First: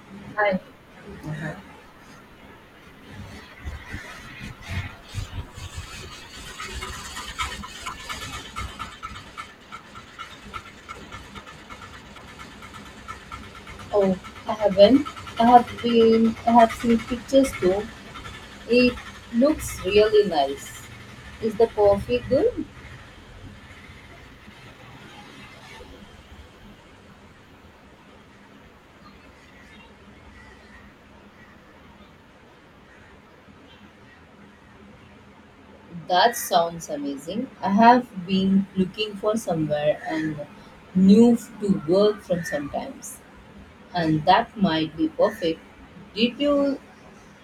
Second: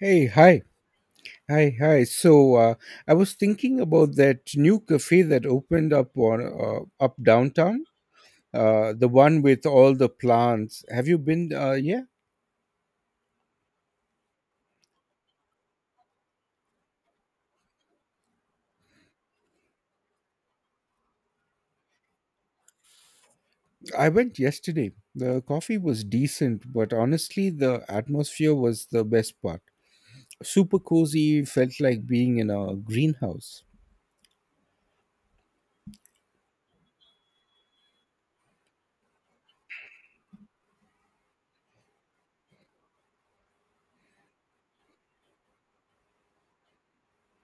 Hey, I hi, hi, hi. I was thinking about that new cafe that opened up on up downtown, the one with all the plants. Have you been? Yeah, oh I haven't. I have seen pictures too. It looks really nice. Is the coffee good? I went yesterday. The coffee was decent, but honestly, the atmosphere was the best part. Super cozy, felt like being in a greenhouse. That sounds amazing. I have been looking for somewhere and new to work from sometimes, and that might be perfect. Did you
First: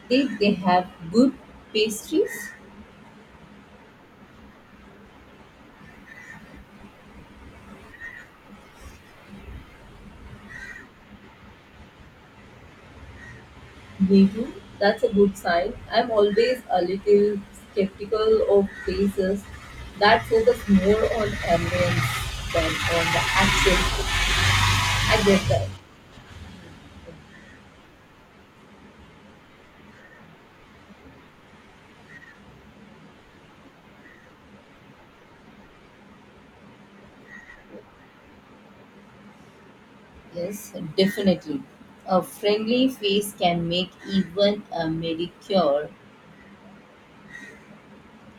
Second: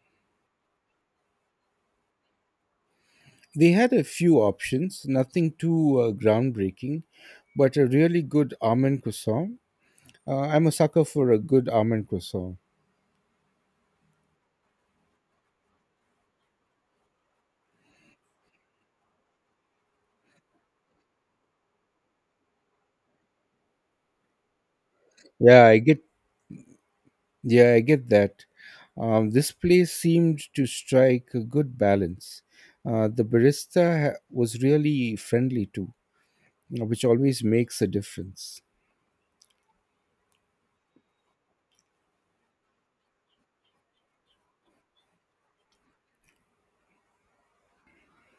did they have good pastries? They had a few options, nothing too groundbreaking, but a really good almond croissant. I'm a sucker for a good almond croissant. Me too. That's a good sign. I'm always a little skeptical of places that focus more on ambience than on the actual food. I get Yeah, that. I get. Yeah, I get that. This place seemed to strike a good balance. The was really friendly too, which always makes a difference. Yes, definitely. A friendly face can make even a mediocre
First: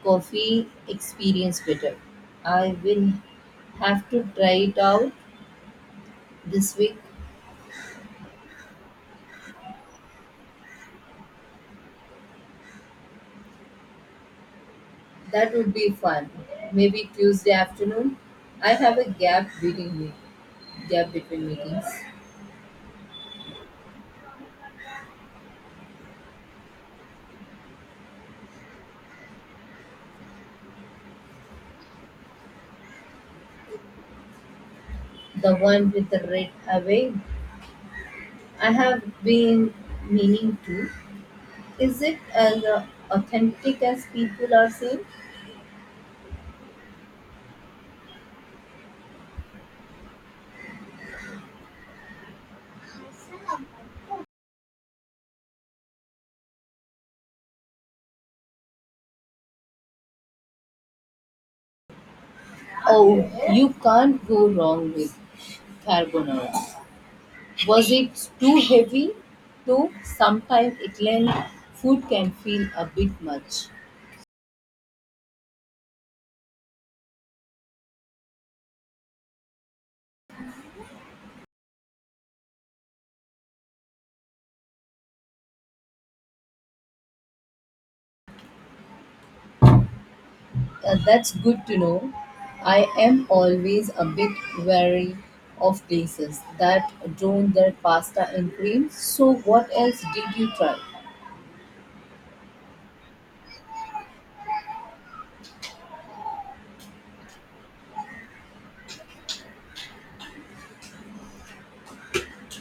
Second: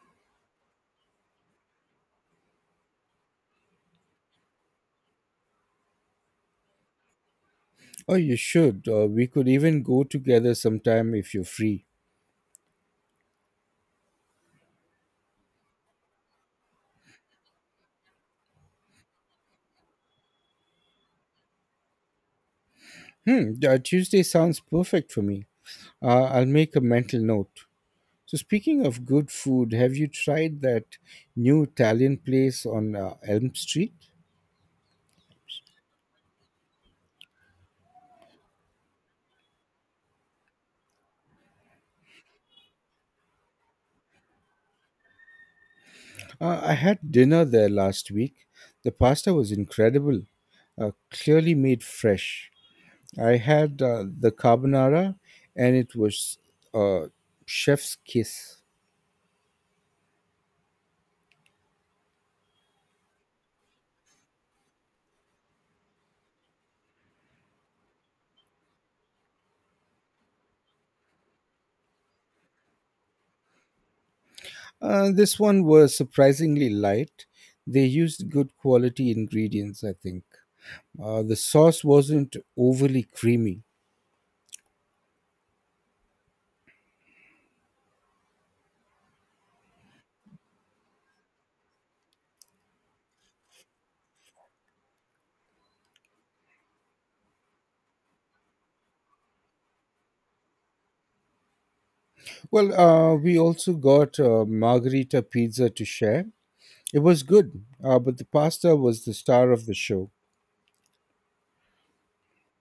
coffee experience better. I will have to try it out this week. Oh, you should. We could even go together sometime if you're free. That would be fun. Maybe Tuesday afternoon. I have a gap waiting me. Yeah, between meetings. Hmm, Tuesday sounds perfect for me. I'll make a mental note. So, speaking of good food, have you tried that new Italian place on Elm Street? The one with the red away. I have been meaning to. Is it as authentic as people are saying? I had dinner there last week. The pasta was incredible, clearly made fresh. I had the carbonara, and it was uh, chef's kiss. Oh, you can't go wrong with carbonara. Was it too heavy? Though sometimes Italian food can feel a bit much. This one was surprisingly light. They used good quality ingredients, I think. The sauce wasn't overly creamy. That's good to know. I am always a bit wary of places that don't their pasta and cream. So, what else did you try? Well, we also got margarita pizza to share. It was good, but the pasta was the star of the show.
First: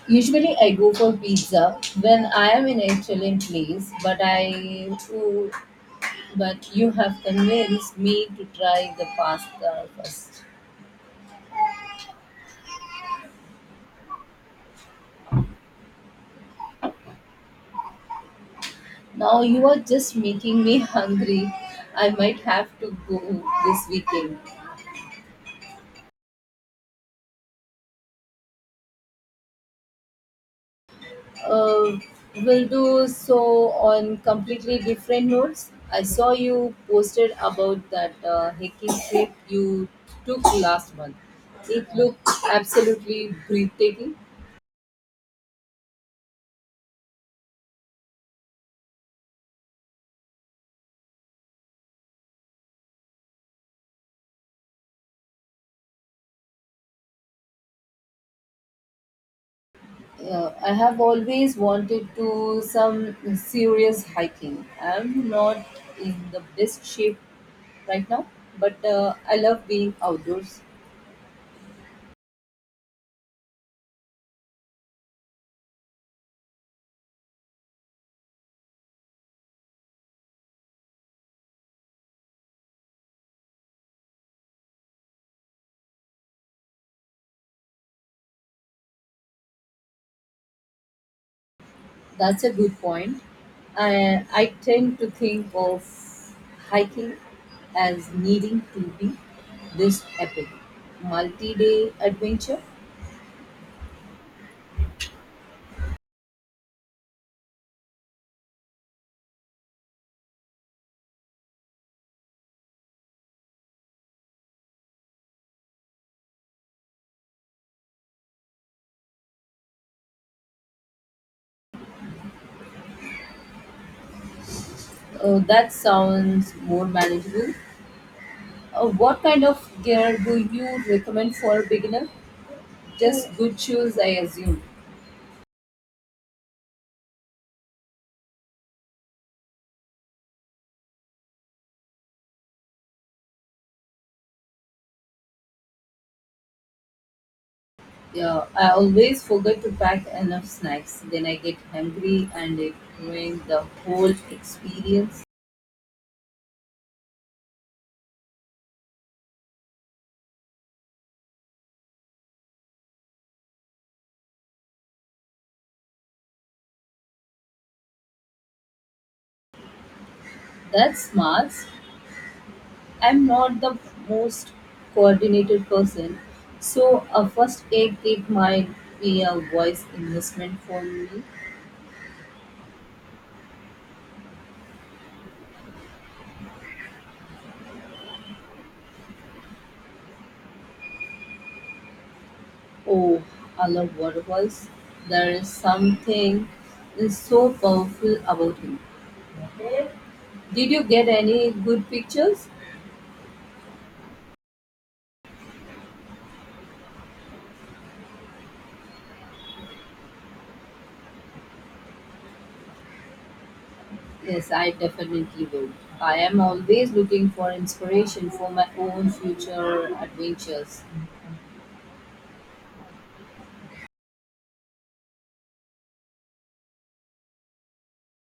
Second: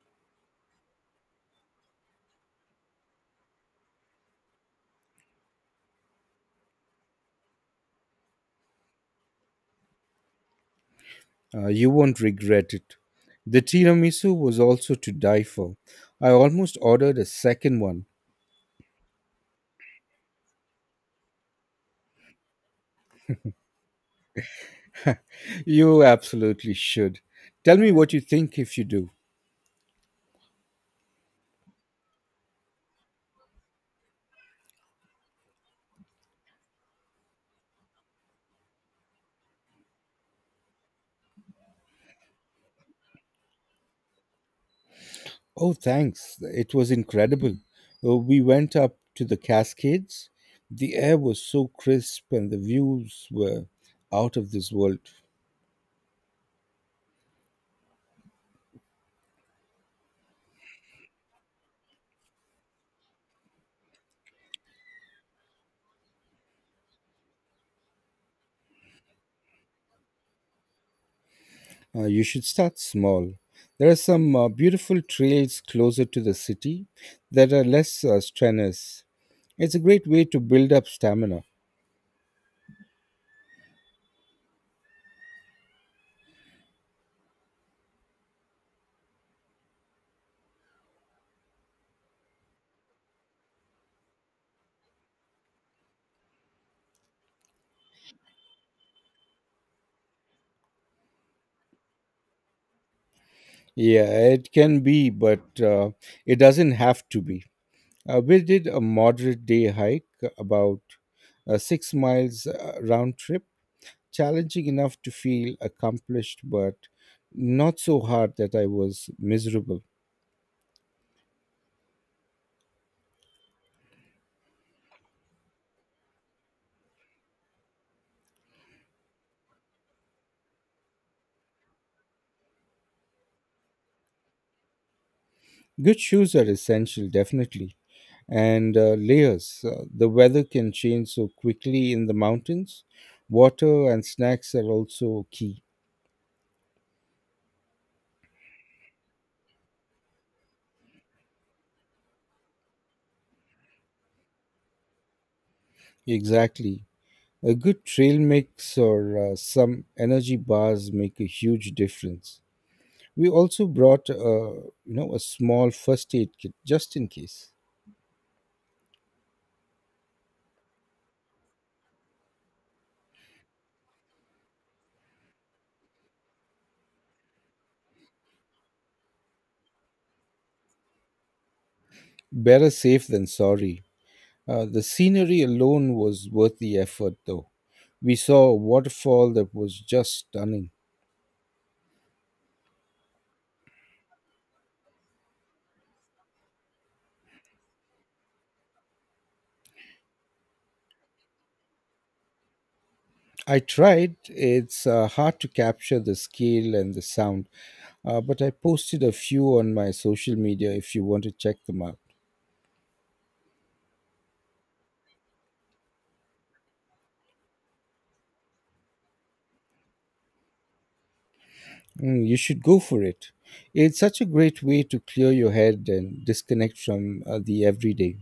Usually, I go for pizza when I am in an Italian place, but but you have convinced me to try the pasta first. You won't regret it. The tiramisu was also to die for. I almost ordered a second one. Now you are just making me hungry. I might have to go this weekend. You absolutely should. Tell me what you think if you do. uh, will do so on completely different notes. I saw you posted about that hiking trip you took last month. It looked absolutely breathtaking. Oh, thanks. It was incredible. We went up to the Cascades. The air was so crisp and the views were out of this world. I have always wanted to some serious hiking. I'm not in the best shape right now, but I love being outdoors. You should start small. There are some beautiful trails closer to the city that are less strenuous. It's a great way to build up stamina. That's a good point. I tend to think of hiking as needing to be this epic multi day adventure. Yeah, it can be, but it doesn't have to be. We did a moderate day hike, about 6 miles round trip, challenging enough to feel accomplished, but not so hard that I was miserable. That sounds more manageable. What kind of gear do you recommend for a beginner? Just good shoes, I assume. Good shoes are essential, definitely. And layers. The weather can change so quickly in the mountains. Water and snacks are also key. Yeah, I always forget to pack enough snacks. Then I get hungry and it ruins the whole experience. Exactly. A good trail mix or some energy bars make a huge difference. We also brought a small first aid kit just in case. That's smart. I'm not the most coordinated person, so a first aid kit might be a wise investment for me. Better safe than sorry. The scenery alone was worth the effort, though. We saw a waterfall that was just stunning. Oh, I love waterfalls. There is something so powerful about him. Did you get any good pictures? I tried. It's hard to capture the scale and the sound, but I posted a few on my social media if you want to check them out. Yes, I definitely will. I am always looking for inspiration for my own future adventures. Mm, you should go for it. It's such a great way to clear your head and disconnect from the everyday.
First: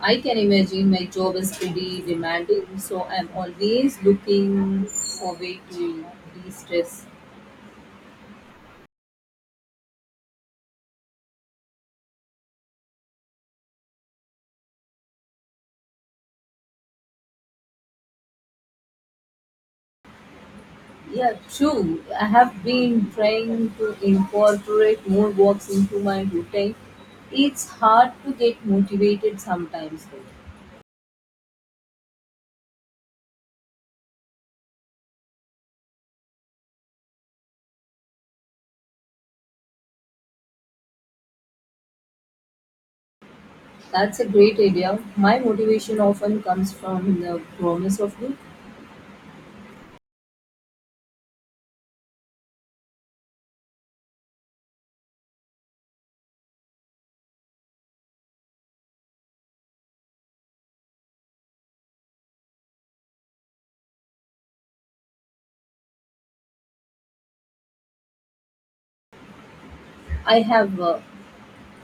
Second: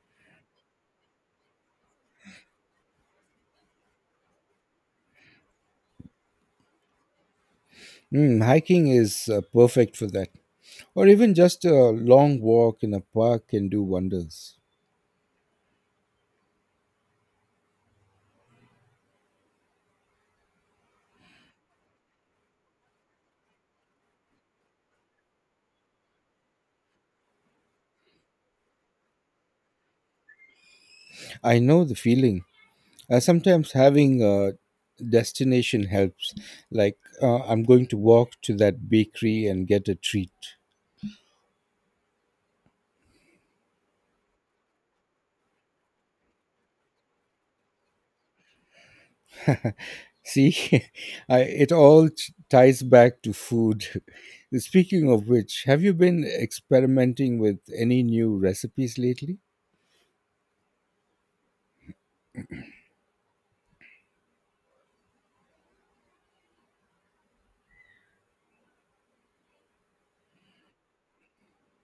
I can imagine my job is pretty demanding, so I'm always looking for way to de-stress. Mm, hiking is perfect for that. Or even just a long walk in a park can do wonders. Yeah, true. I have been trying to incorporate more walks into my routine. It's hard to get motivated sometimes, though. I know the feeling. Sometimes having a destination helps, like I'm going to walk to that bakery and get a treat. That's a great idea. My motivation often comes from the promise of good. See, I, it all t- ties back to food. Speaking of which, have you been experimenting with any new recipes lately? I have, uh,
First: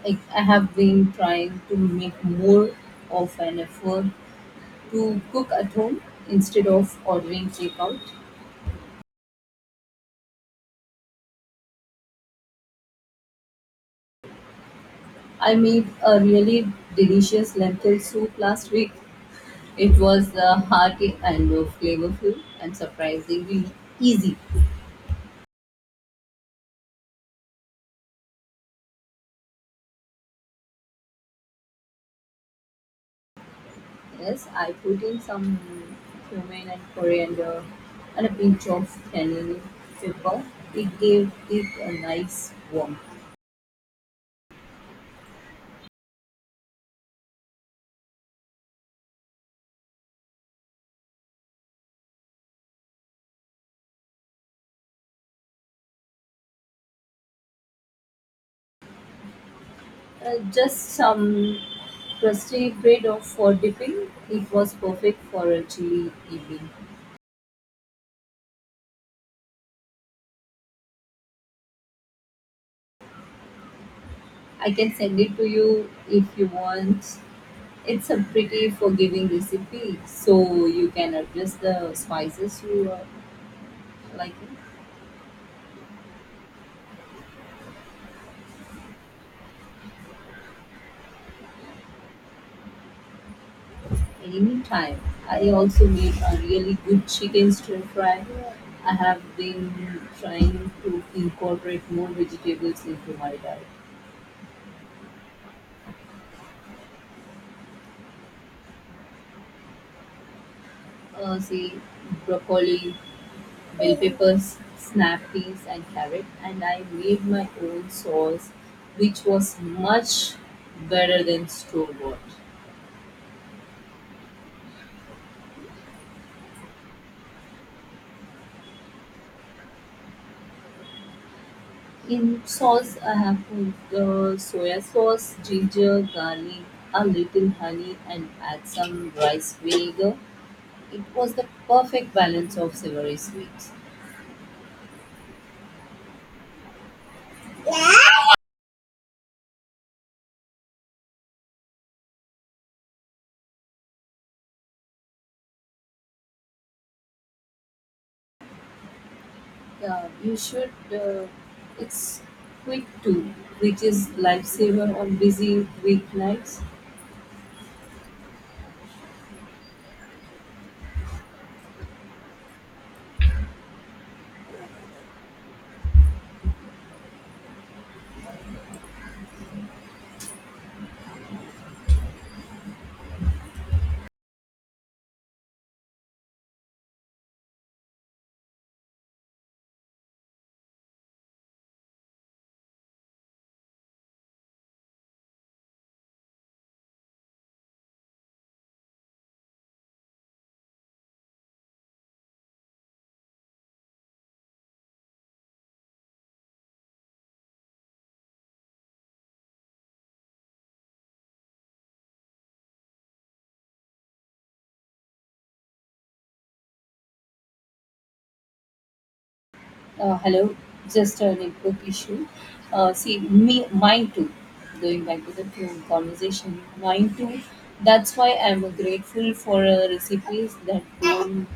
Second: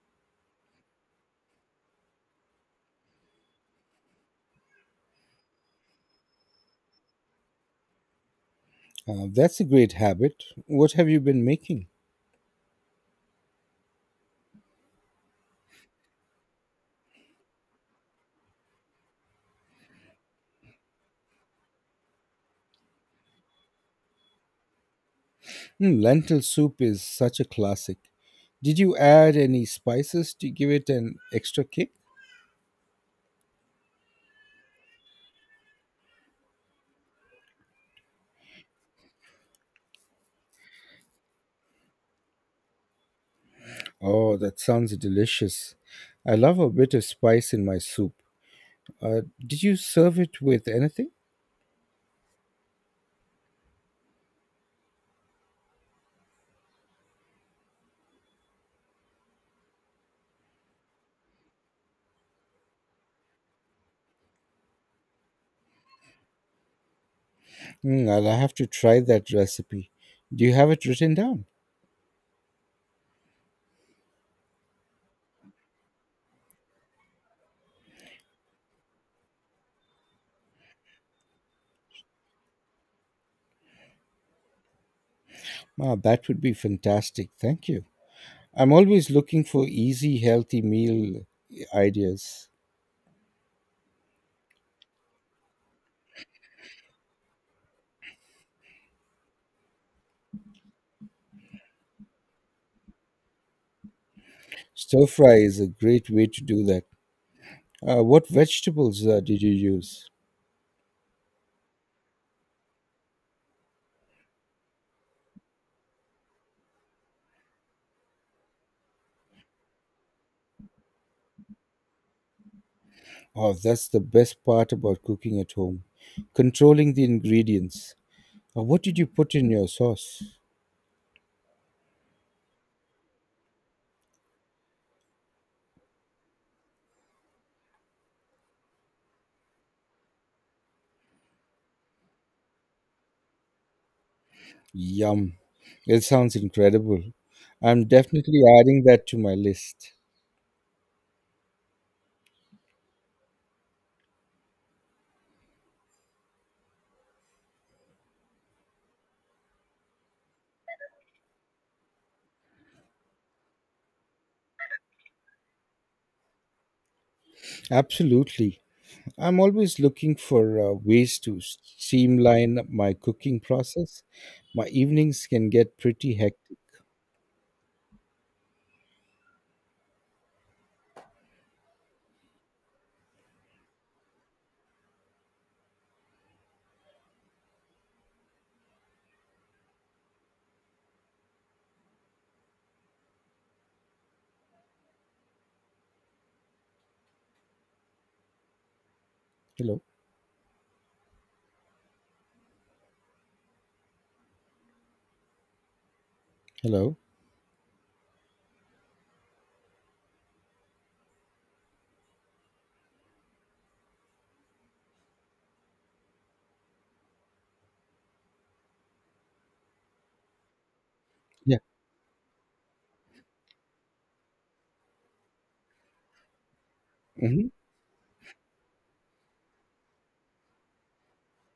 I, I have been trying to make more of an effort to cook at home instead of ordering takeout. That's a great habit. What have you been making? I made a really delicious lentil soup last week. It was hearty and flavorful and surprisingly easy. Hmm, lentil soup is such a classic. Did you add any spices to give it an extra kick? Yes, I put in some cumin and coriander and a pinch of cayenne pepper. It gave it a nice warmth. Oh, that sounds delicious. I love a bit of spice in my soup. Did you serve it with anything? Just some crusty bread of for dipping. It was perfect for a chilly evening. Mm, I'll have to try that recipe. Do you have it written down? I can send it to you if you want. It's a pretty forgiving recipe, so you can adjust the spices you are liking Ah, that would be fantastic. Thank you. I'm always looking for easy, healthy meal ideas. anytime. I also made a really good chicken stir fry. I have been trying to incorporate more vegetables into my diet. Stir fry is a great way to do that. What vegetables did you use? Say broccoli, bell peppers, snap peas, and carrot. And I made my own sauce, which was much better than store bought. Oh, that's the best part about cooking at home, controlling the ingredients. What did you put in your sauce? In sauce I have put soya sauce, ginger, garlic, a little honey and add some rice vinegar. It was the perfect balance of savory sweets. Yum. It sounds incredible. I'm definitely adding that to my list. Yeah, you should. It's quick too, which is lifesaver on busy weeknights. Absolutely. I'm always looking for ways to streamline my cooking process. My evenings can get pretty hectic. Hello. Hello. Hello, just a Yeah. network issue. See, me, mine too. Going back to the phone conversation, mine too. Hmm. That's why I'm grateful for recipes that don't.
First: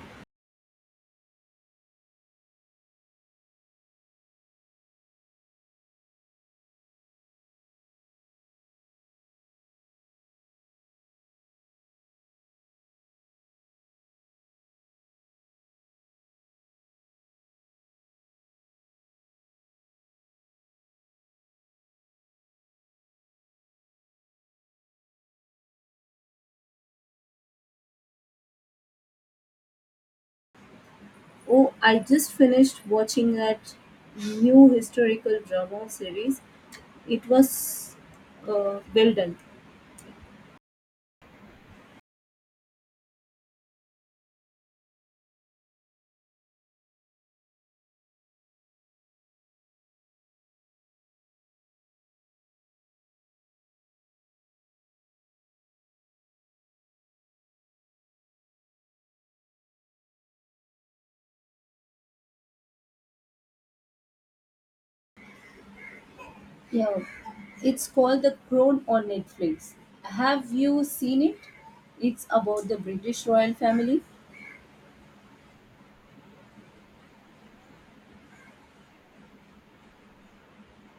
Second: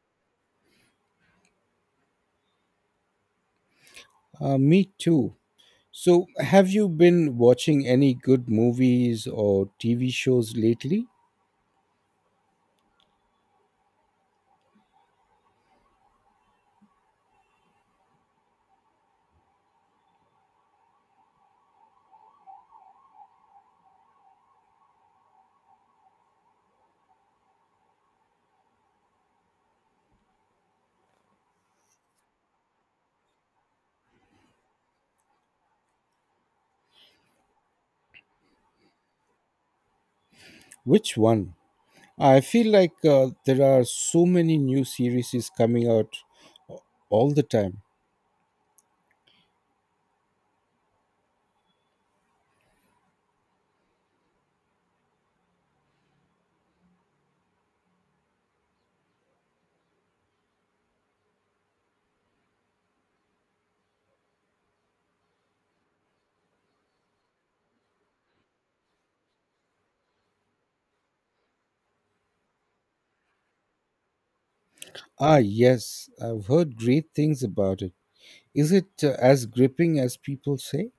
Me too. So, have you been watching any good movies or TV shows lately? Oh, I just finished watching that new historical drama series. It was well done. Which one? I feel like there are so many new series coming out all the time. Yeah, it's called The Crown on Netflix. Have you seen it? It's about the British royal family. Ah, yes, I've heard great things about it. Is it as gripping as people say?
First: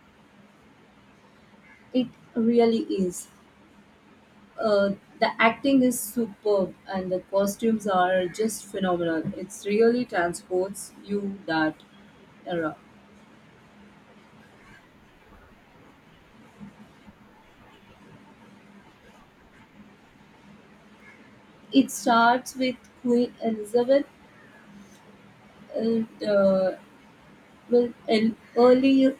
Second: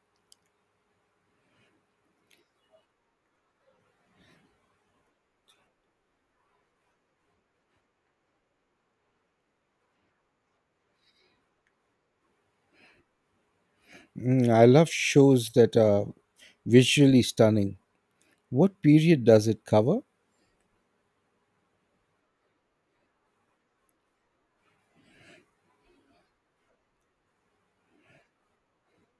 It really is. Uh, the acting is superb and the costumes are just phenomenal. It's really transports you that era. Mm, I love shows that are visually stunning. What period does it cover? It starts with Queen Elizabeth and will an early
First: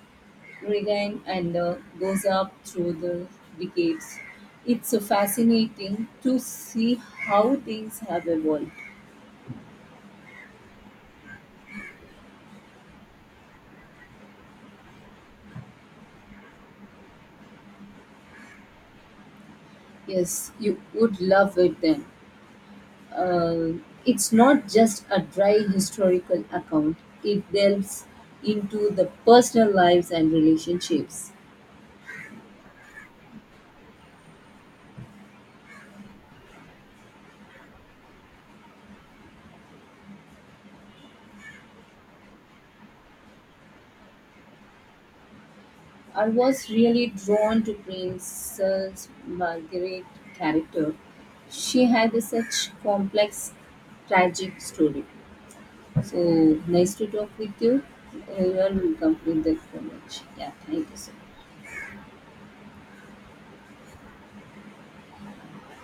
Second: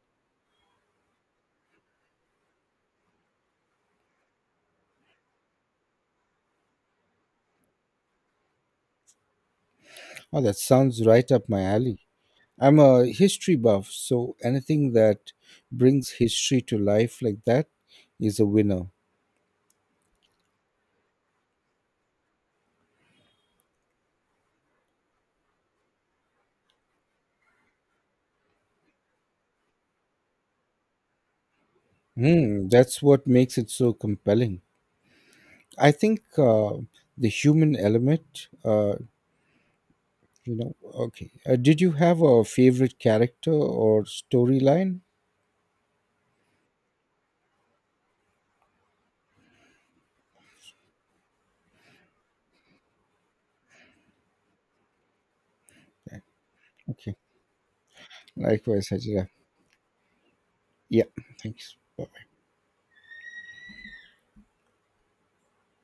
reign and goes up through the decades. It's fascinating to see how things have evolved. Oh, that sounds right up my alley. I'm a history buff, so anything that brings history to life like that is a winner. Yes, you would love it then. uh, it's not just a dry historical account. It delves into the personal lives and relationships. Hmm, that's what makes it so compelling. I think the human element, okay. Did you have a favorite character or storyline? I was really drawn to Princess Margaret character. She had a such complex, tragic story. So nice to Okay. talk with you. You are Likewise, welcome Hajira. with that so much. Yeah, thank you Yeah, so much. thanks. Bye.